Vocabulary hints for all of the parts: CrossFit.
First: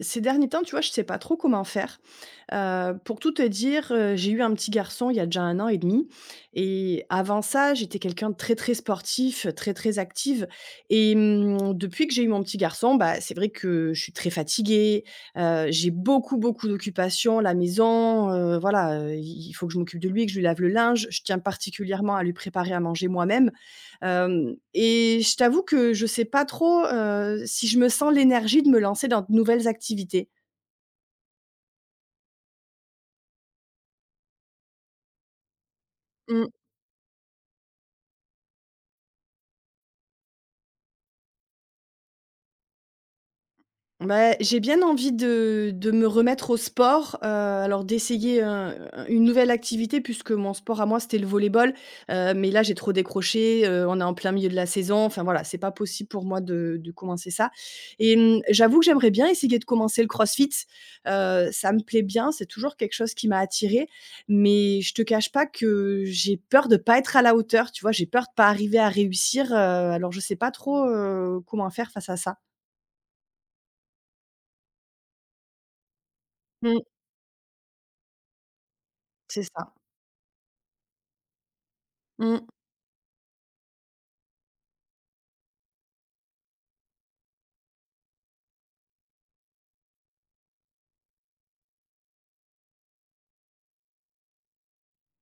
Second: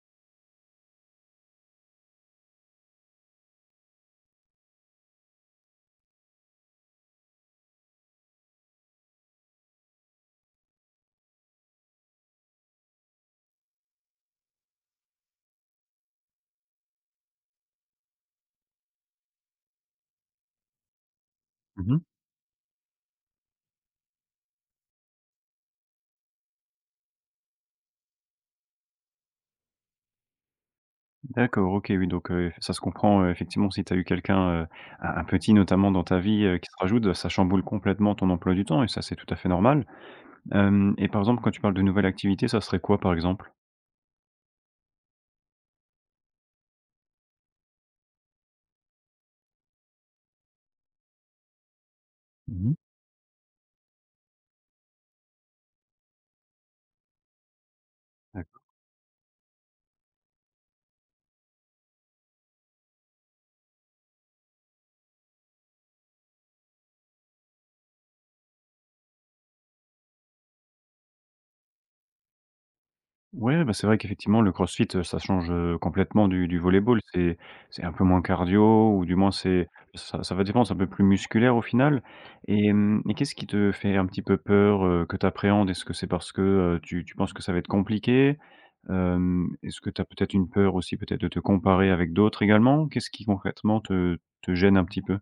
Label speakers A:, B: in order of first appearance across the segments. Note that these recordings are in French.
A: Ces derniers temps, tu vois, je sais pas trop comment faire. Pour tout te dire, j'ai eu un petit garçon il y a déjà un an et demi et avant ça, j'étais quelqu'un de très, très sportif, très, très active et mmh, depuis que j'ai eu mon petit garçon, bah, c'est vrai que je suis très fatiguée, j'ai beaucoup, beaucoup d'occupations, la maison, voilà, il faut que je m'occupe de lui, que je lui lave le linge. Je tiens
B: Mmh.
A: particulièrement à lui préparer à manger moi-même. Hem et je t'avoue que je sais pas trop, si je me sens l'énergie de me lancer dans de nouvelles activités.
B: D'accord, OK, oui, donc ça se comprend, effectivement, si tu as eu quelqu'un, un petit notamment dans ta vie, qui se rajoute, ça chamboule complètement ton emploi du temps et ça, c'est tout à fait normal. Hem Et par exemple, quand tu parles de nouvelles activités, ça serait quoi, par exemple?
A: Bah, j'ai bien envie de me remettre au sport, alors d'essayer, une nouvelle activité puisque mon sport à moi, c'était le volley-ball, mais là,
B: Mmh.
A: j'ai trop décroché, on est en plein milieu de la saison, enfin voilà, c'est pas possible pour moi de commencer ça et mmh,
B: D'accord.
A: j'avoue que j'aimerais bien essayer de commencer le crossfit, ça me plaît bien, c'est toujours quelque chose qui m'a attirée mais je te cache pas que j'ai peur de pas être à la hauteur, tu vois? J'ai peur de pas arriver à réussir, alors je sais pas trop, comment faire face à ça.
B: Ouais, bah, c'est vrai qu'effectivement, le CrossFit, ça change, complètement du
A: Mmh,
B: volley-ball. C'est un peu moins cardio ou du moins
A: c'est
B: c'est
A: ça.
B: ça ça va dépendre, c'est un peu plus musculaire au final
A: Mmh.
B: et hem et qu'est-ce qui te fait un petit peu peur, que tu appréhendes? Est-ce que c'est parce que, tu penses que ça va être compliqué? Est-ce que tu as peut-être une peur aussi, peut-être de te comparer avec d'autres également? Qu'est-ce qui concrètement te gêne un petit peu?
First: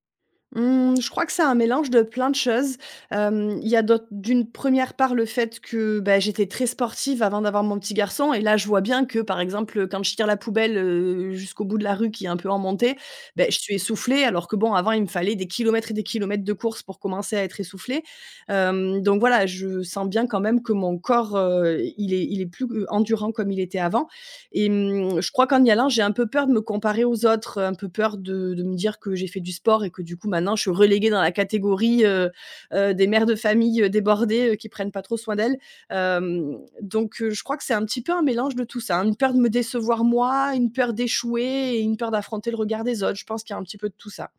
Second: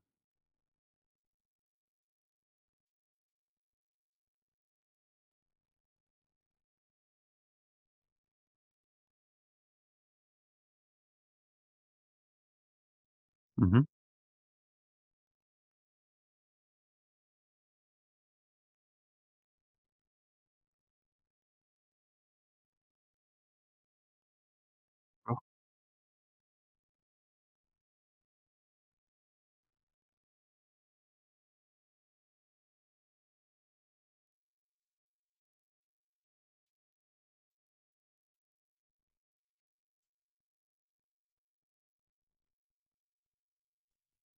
A: Mmh, je crois que c'est un mélange de plein de choses. Il y a d'autres d'une première part le fait que, bah, j'étais très sportive avant d'avoir mon petit garçon et là je vois bien que, par exemple, quand je tire la poubelle, jusqu'au bout de la rue qui est un peu en montée, beh, je suis
B: Mmh.
A: essoufflée alors que bon avant il me fallait des kilomètres et des kilomètres de course pour commencer à être essoufflée. Donc voilà, je sens bien quand même que mon corps, il est plus, endurant comme il était avant. Et mmh, je
B: D'accord.
A: crois qu'en y allant, j'ai un peu peur de me comparer aux autres, un peu peur de me dire que j'ai fait du sport et que du coup maintenant je suis reléguée dans la catégorie, des mères de famille, débordées, qui prennent pas trop soin d'elles. Donc je crois que c'est un petit peu un mélange de tout ça, hein, une peur de me décevoir moi, une peur d'échouer et une peur d'affronter le regard des autres. Je pense qu'il y a un petit peu de tout ça.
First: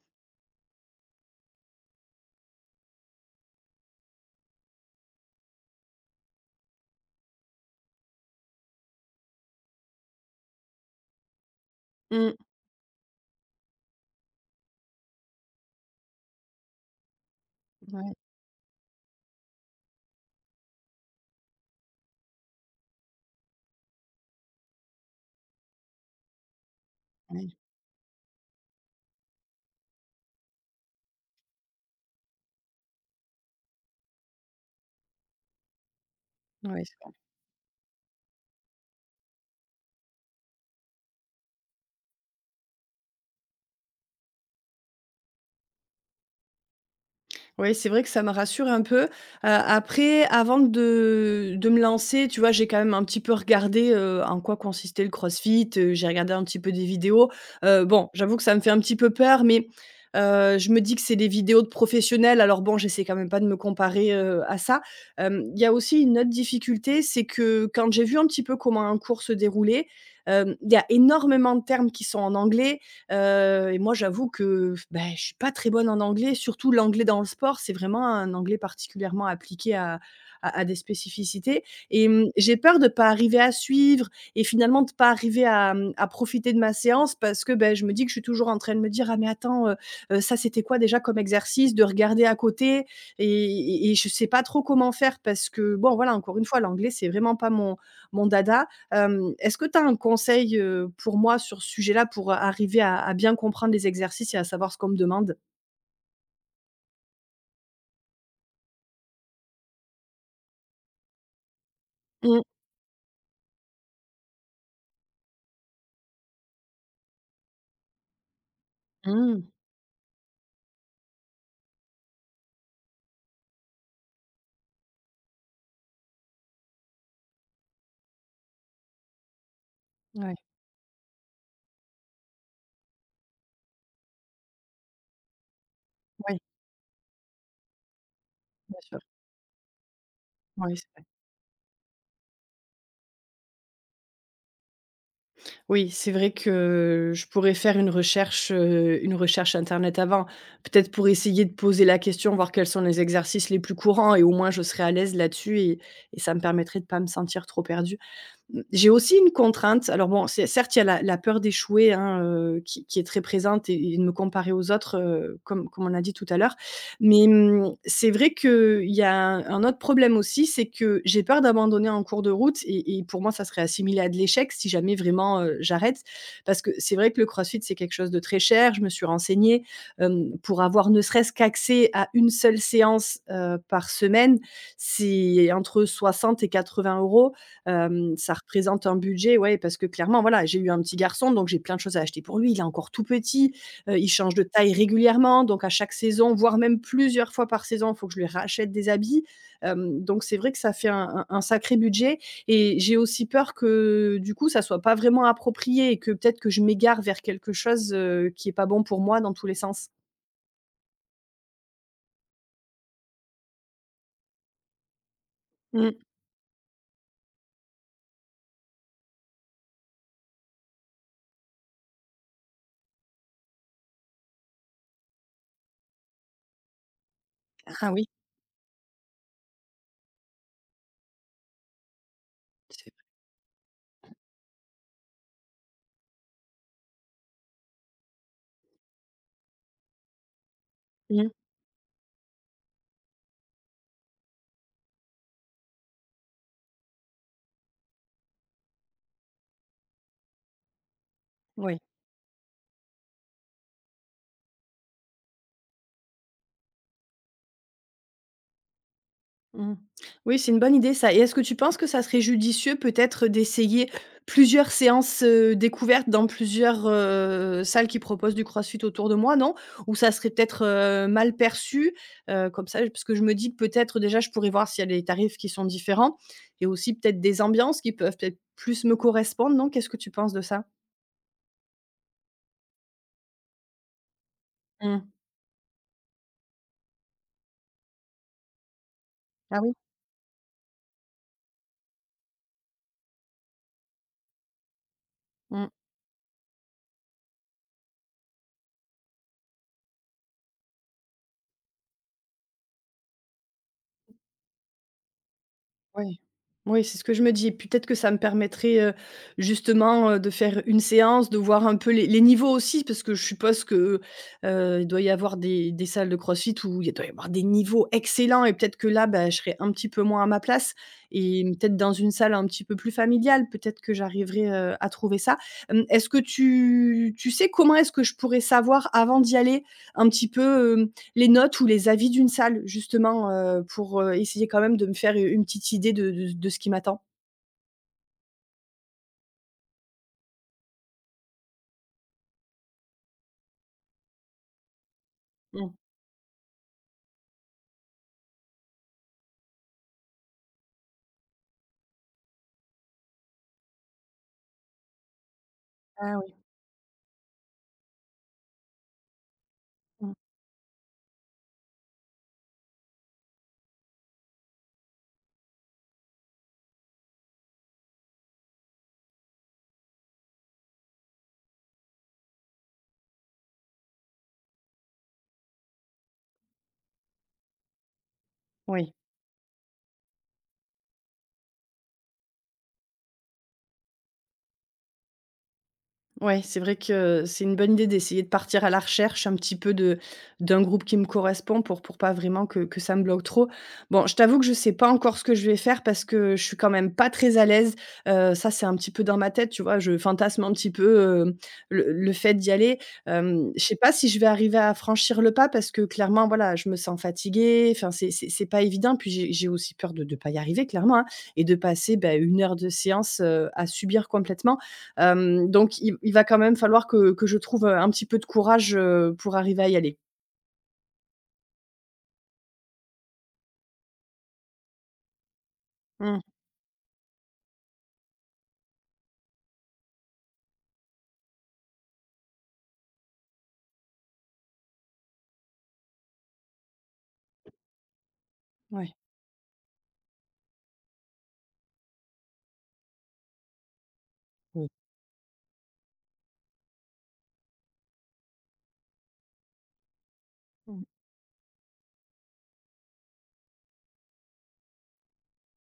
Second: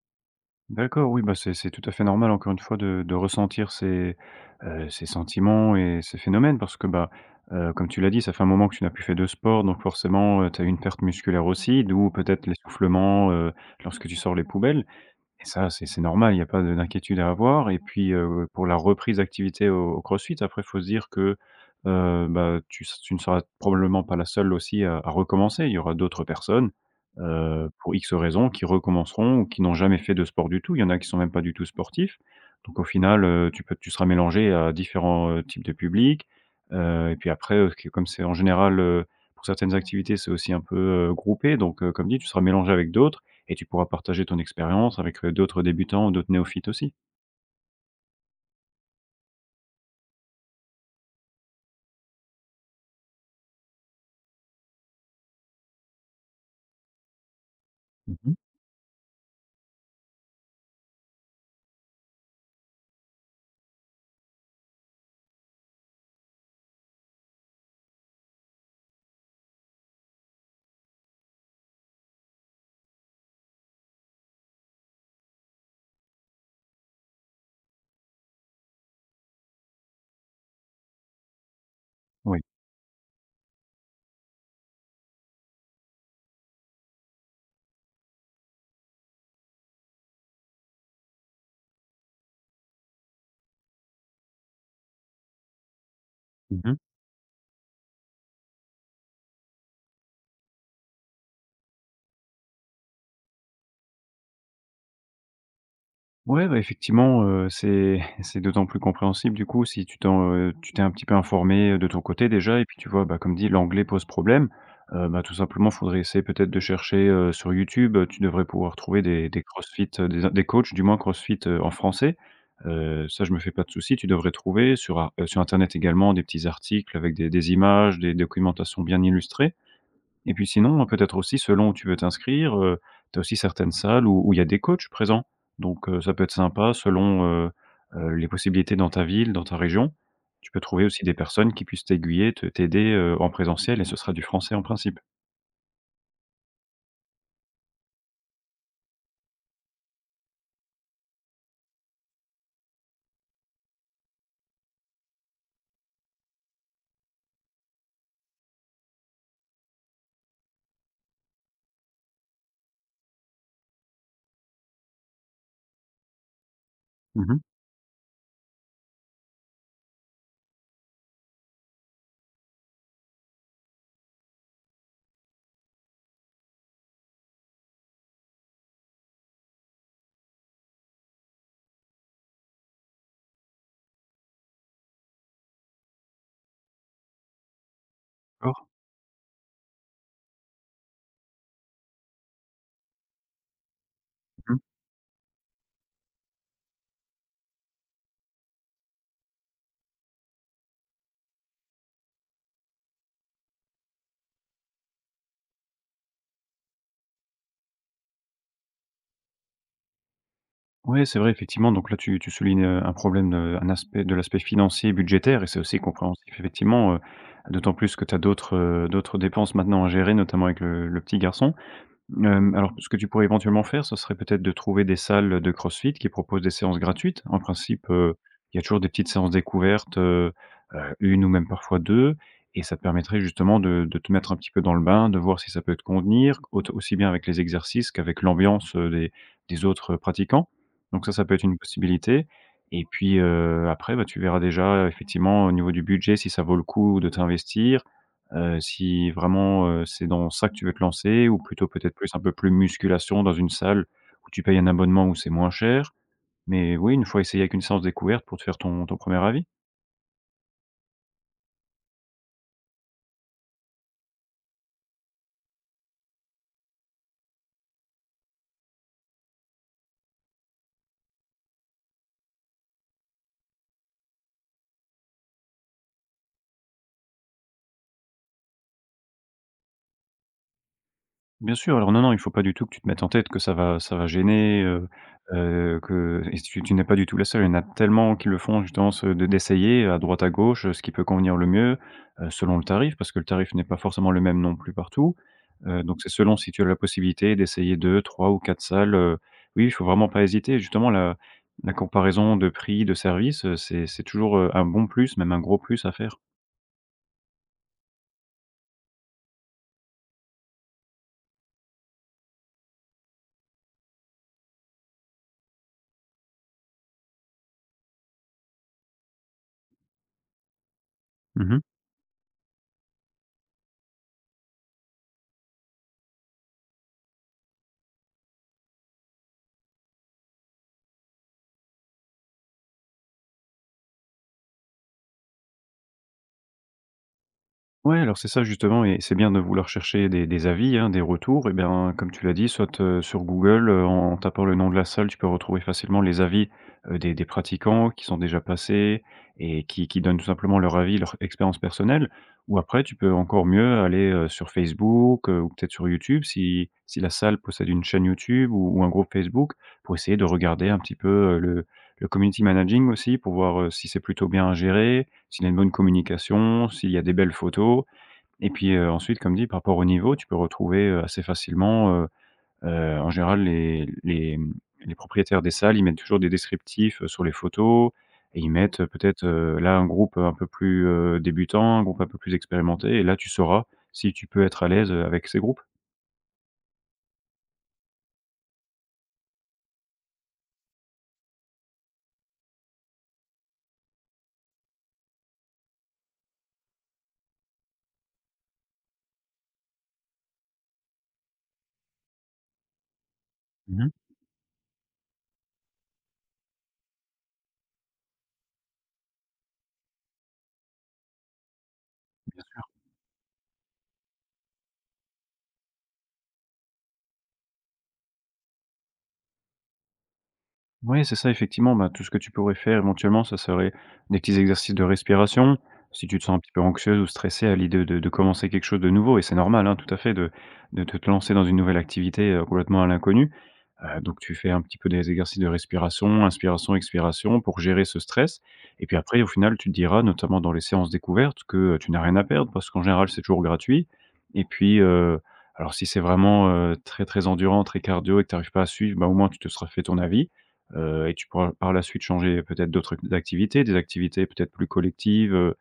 B: D'accord, oui, bah, c'est tout à fait normal encore une fois de ressentir ces, ces sentiments et ces phénomènes parce que, bah, comme tu l'as dit, ça fait un moment que tu n'as plus fait de sport donc forcément, tu as eu une perte musculaire aussi, d'où
A: Mmh.
B: peut-être l'essoufflement, lorsque tu sors les poubelles. Et ça, c'est normal, il n'y a pas de d'inquiétude à avoir et puis,
A: Ouais,
B: pour la reprise d'activité au CrossFit, après, il faut se dire que, bah, tu ne seras probablement pas la seule aussi à recommencer. Il y aura d'autres personnes,
A: ouais,
B: pour X raisons, qui recommenceront ou qui n'ont jamais fait de sport du tout. Il y en a qui sont même pas du tout sportifs. Donc au final, tu seras mélangé à différents, types de publics,
A: ouais.
B: et puis après, que comme c'est en général, pour certaines activités, c'est aussi un peu, groupé donc comme dit, tu seras mélangé avec d'autres. Et tu pourras partager ton expérience avec, d'autres débutants ou d'autres néophytes aussi.
A: Oui, c'est vrai que ça me rassure un peu. Après, avant de me lancer, tu vois, j'ai quand même un petit peu regardé, en quoi consistait le CrossFit, j'ai regardé un petit peu des vidéos. Bon,
B: Mmh.
A: j'avoue que ça me fait un petit peu peur, mais, je me dis que c'est des vidéos de professionnels, alors bon, j'essaie quand même pas de me comparer, à ça. Il y a aussi une autre difficulté, c'est que quand j'ai vu un petit peu comment un cours se déroulait, il y a énormément de termes qui sont en anglais. Et moi, j'avoue que, bah, je suis pas très bonne en anglais, surtout l'anglais dans le sport, c'est vraiment un anglais particulièrement appliqué à des spécificités et mmh,
B: Oui.
A: j'ai peur de ne pas arriver à suivre et finalement de pas arriver à, mmh, à profiter de ma séance parce que, beh, je me dis que je suis toujours en train de me dire: «Ah mais attends, ça c'était quoi déjà comme exercice?» de regarder à côté et et je sais pas trop comment faire parce que bon, voilà, encore une fois,
B: Mmh.
A: l'anglais, c'est vraiment pas mon dada. Est-ce que tu as un conseil, pour moi sur ce sujet-là, pour arriver à bien comprendre les exercices et à savoir ce qu'on me demande?
B: Ouais, bah, effectivement, c'est c'est d'autant plus compréhensible du coup si tu t'es un petit peu informé, de ton côté
A: Mmh,
B: déjà et puis tu vois, bah, comme dit l'anglais pose problème, bah, tout simplement faudrait essayer peut-être de chercher, sur YouTube, tu devrais pouvoir trouver des
A: mmh.
B: crossfit, des coachs du moins crossfit, en français. Ça je me fais pas de souci, tu devrais trouver sur internet également des petits articles avec des images, des documentations bien illustrées. Et
A: Ouais,
B: puis sinon, hein, peut-être aussi selon où tu veux t'inscrire, tu as aussi certaines salles où il y a des coachs présents. Donc, ça peut être
A: ouais,
B: sympa selon, les possibilités
A: bien
B: dans
A: sûr.
B: ta ville, dans ta région. Tu peux
A: Ouais,
B: trouver
A: c'est
B: aussi
A: vrai.
B: des personnes qui puissent t'aiguiller, te t'aider, en présentiel et ce sera du français en principe.
A: Oui, c'est vrai que je pourrais faire une recherche internet avant. Peut-être pour essayer de poser la question, voir quels sont les exercices les plus courants et au moins je serais à l'aise là-dessus et ça me permettrait de pas me sentir trop perdue. J'ai aussi une contrainte. Alors bon, c'est certes, il y a la peur d'échouer, hein, qui est très présente et de me comparer aux autres, comme on a dit tout à l'heure. Mais,
B: Mmh.
A: mmh, c'est vrai qu'il y a un autre problème aussi, c'est que j'ai peur d'abandonner en cours de route et pour moi, ça serait assimilé à de l'échec si jamais vraiment, j'arrête. Parce que c'est vrai que le crossfit, c'est quelque chose de très cher. Je me suis renseignée, pour avoir ne serait-ce qu'accès à une seule séance, par semaine, c'est entre 60 et 80 euros. Ça
B: D'accord.
A: représente un budget, ouais, parce que clairement, voilà, j'ai eu un petit garçon, donc j'ai plein de choses à acheter pour lui. Il est encore tout petit, il change de
B: Oui,
A: taille régulièrement, donc à chaque saison, voire même plusieurs fois par saison, il faut que je lui rachète des habits. Donc c'est vrai que ça fait un sacré budget et j'ai aussi peur que, du coup, ça soit pas vraiment approprié et que peut-être que je m'égare vers quelque chose, qui est pas bon pour moi dans tous les sens.
B: c'est vrai effectivement, donc là tu soulignes, un problème, un aspect de l'aspect financier, et budgétaire et c'est aussi
A: Mmh.
B: compréhensif effectivement, d'autant plus que tu as d'autres, d'autres dépenses maintenant à gérer, notamment avec le petit garçon. Alors ce que tu pourrais éventuellement faire, ce serait peut-être de trouver des salles de CrossFit qui proposent des séances gratuites. En principe,
A: Ah oui,
B: il y a toujours des petites séances découvertes, 1 ou même parfois 2, et ça te
A: c'est
B: permettrait justement de te mettre un petit peu dans le bain, de voir si ça peut te convenir, aut aussi bien avec les exercices qu'avec l'ambiance, des autres pratiquants. Donc ça
A: Mmh,
B: peut être une possibilité et puis, après, bah, tu verras déjà effectivement au niveau du budget si ça vaut le coup de t'investir. Si vraiment, c'est dans ça que tu veux te lancer ou plutôt
A: oui.
B: peut-être plus un peu plus musculation dans une salle où tu payes un abonnement où c'est moins cher. Mais oui, une fois essayé avec une séance découverte pour te faire ton premier avis.
A: Mmh. Oui, c'est une bonne idée ça et est-ce que tu penses que ça serait judicieux peut-être d'essayer plusieurs séances, découvertes dans plusieurs, salles qui proposent du crossfit autour de moi, non? Ou ça serait peut-être, mal perçu? Comme ça parce que je me dis que peut-être déjà je pourrais voir s'il y a des tarifs qui sont différents et aussi peut-être des ambiances qui peuvent peut-être plus me correspondre, non? Qu'est-ce que tu penses de ça?
B: Bien sûr, alors non, non, il faut pas du tout que tu te mettes en tête que ça va gêner,
A: Mmh.
B: que et si tu n'es pas du tout la seule. Il y en a tellement qui le font justement ce de
A: Ah oui?
B: d'essayer à droite à gauche, ce qui peut convenir le mieux, selon le tarif, parce que le tarif n'est pas forcément le même non plus partout.
A: Mmh.
B: Donc c'est selon si tu as la possibilité d'essayer deux, trois ou 4 salles, oui, il faut vraiment pas hésiter. Justement la comparaison de prix, de service, c'est toujours, un bon plus, même un gros plus à faire.
A: Oui. Oui, c'est ce que je me dis et peut-être que ça me permettrait, justement, de faire une séance, de voir un peu les niveaux aussi parce que je suppose que, il doit y avoir des salles de CrossFit où il doit y avoir des niveaux excellents et peut-être que là, bah, je serais un petit peu moins à ma place et
B: Mmh.
A: peut-être dans une salle un petit peu plus familiale, peut-être que j'arriverai, à trouver ça. Est-ce que tu sais comment est-ce que je pourrais savoir avant d'y aller un petit peu, les notes ou les avis d'une salle justement, pour, essayer quand même de me faire une petite idée de ce qui m'attend.
B: Ouais, alors c'est ça justement et c'est bien de vouloir chercher des avis, hein, des retours et bien, comme tu l'as dit, soit, sur Google, en tapant le nom de la salle, tu peux retrouver
A: Mmh.
B: facilement les avis, des pratiquants qui sont déjà passés et qui donnent tout simplement leur avis, leur expérience personnelle ou après tu peux encore mieux aller, sur Facebook, ou peut-être sur
A: Ah
B: YouTube
A: oui.
B: si la salle possède une chaîne YouTube ou un groupe Facebook pour
A: Mmh.
B: essayer de regarder un petit peu, le community managing aussi pour voir, si c'est plutôt bien géré, s'il y a une bonne communication, s'il y a des belles photos et puis, ensuite comme dit par rapport au niveau, tu peux retrouver, assez facilement, en général les propriétaires des salles, ils mettent toujours des descriptifs, sur les photos et ils mettent,
A: Oui.
B: peut-être, là un groupe, un peu plus, débutant, un groupe un peu plus expérimenté et là tu sauras si tu peux être à l'aise, avec ces groupes.
A: Ouais, c'est vrai que c'est une bonne idée d'essayer de partir à la recherche un petit peu de d'un groupe qui me correspond pour pas vraiment que ça me bloque trop. Bon, je t'avoue que je sais pas encore ce que je vais faire parce que je suis quand même pas très à l'aise, ça, c'est un petit peu dans ma tête, tu vois? Je fantasme un petit peu, le fait d'y aller. Je sais
B: Mmh.
A: pas si je vais arriver à franchir le pas parce que clairement, voilà, je me sens fatiguée, enfin, c'est pas évident. Puis j'ai aussi peur de pas y arriver clairement, hein, et de passer, bah, 1 heure de séance, à subir complètement. Donc il va quand même falloir que je trouve, un petit peu de courage, pour arriver à y aller.
B: Oui, c'est ça, effectivement, ben, tout ce que tu pourrais faire éventuellement, ça serait des petits exercices de respiration. Si tu
A: Mmh,
B: te sens un petit peu anxieuse ou stressée à l'idée de commencer quelque chose de nouveau et c'est normal, hein, tout à fait de te lancer dans une nouvelle activité, complètement à l'inconnu. Donc tu fais un petit peu des exercices de respiration, inspiration, expiration pour gérer ce stress et
A: ouais.
B: puis après au final tu te diras notamment dans les séances découvertes que, tu n'as rien à perdre parce qu'en général c'est toujours gratuit et
A: Oui.
B: puis, alors si c'est vraiment, très, très endurant, très cardio et que tu arrives pas à suivre, bah, au moins tu te seras fait ton avis,
A: Mmh,
B: et tu pourras par la suite changer peut-être d'autres activités, des activités peut-être plus collectives,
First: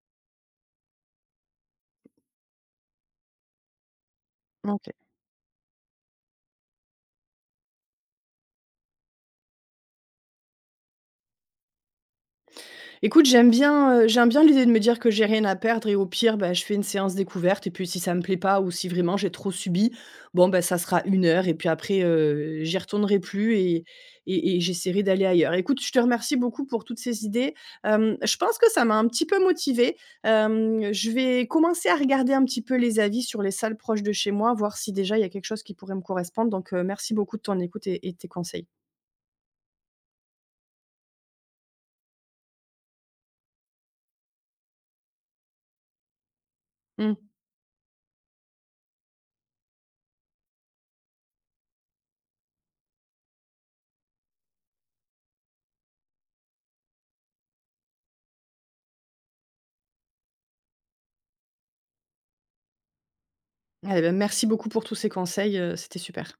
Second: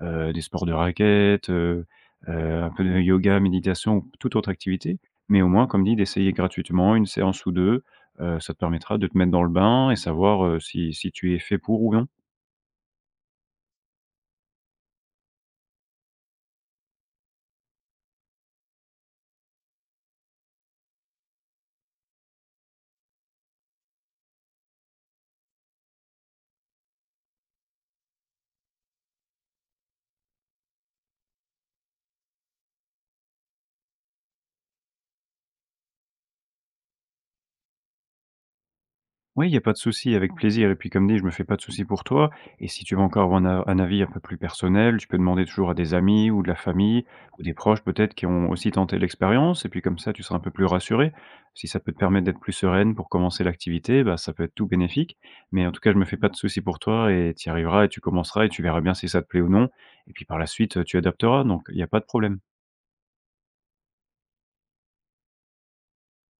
B: des sports de raquettes, un peu de yoga, méditation ou toute autre
A: OK.
B: activité. Mais au moins, comme dit, d'essayer gratuitement une séance ou 2. Ça te permettra de te mettre dans le bain et savoir, si tu es fait pour ou non.
A: Écoute, j'aime bien l'idée de me dire que j'ai rien à perdre et au pire, bah, je fais une séance découverte et puis si ça me plaît pas ou si vraiment j'ai trop subi, bon, bah, ça sera une heure et puis après, j'y retournerai plus et et j'essaierai d'aller ailleurs. Écoute, je te remercie beaucoup pour toutes ces idées. Je pense que ça m'a un petit peu motivée. Je vais commencer à regarder un petit peu les avis sur les salles proches de chez moi, voir si déjà il y a quelque chose qui pourrait me correspondre donc merci beaucoup de ton écoute et de tes conseils.
B: Oui, il y a pas de souci, avec plaisir et puis comme dit, je me fais pas de souci pour toi et si tu veux encore avoir un avis un peu plus personnel, tu peux demander toujours à des amis ou de la famille
A: Mmh.
B: ou des proches peut-être qui ont aussi tenté l'expérience et puis comme ça, tu seras un peu plus rassuré. Si ça peut te permettre d'être plus sereine pour commencer l'activité, bah, ça peut être tout bénéfique mais en tout cas, je me fais pas de souci pour toi et tu y arriveras et tu commenceras et tu verras bien si ça te plaît ou non et puis par la suite, tu adapteras donc il y a pas de problème.
A: Eh bah, merci beaucoup pour tous ces conseils, c'était super.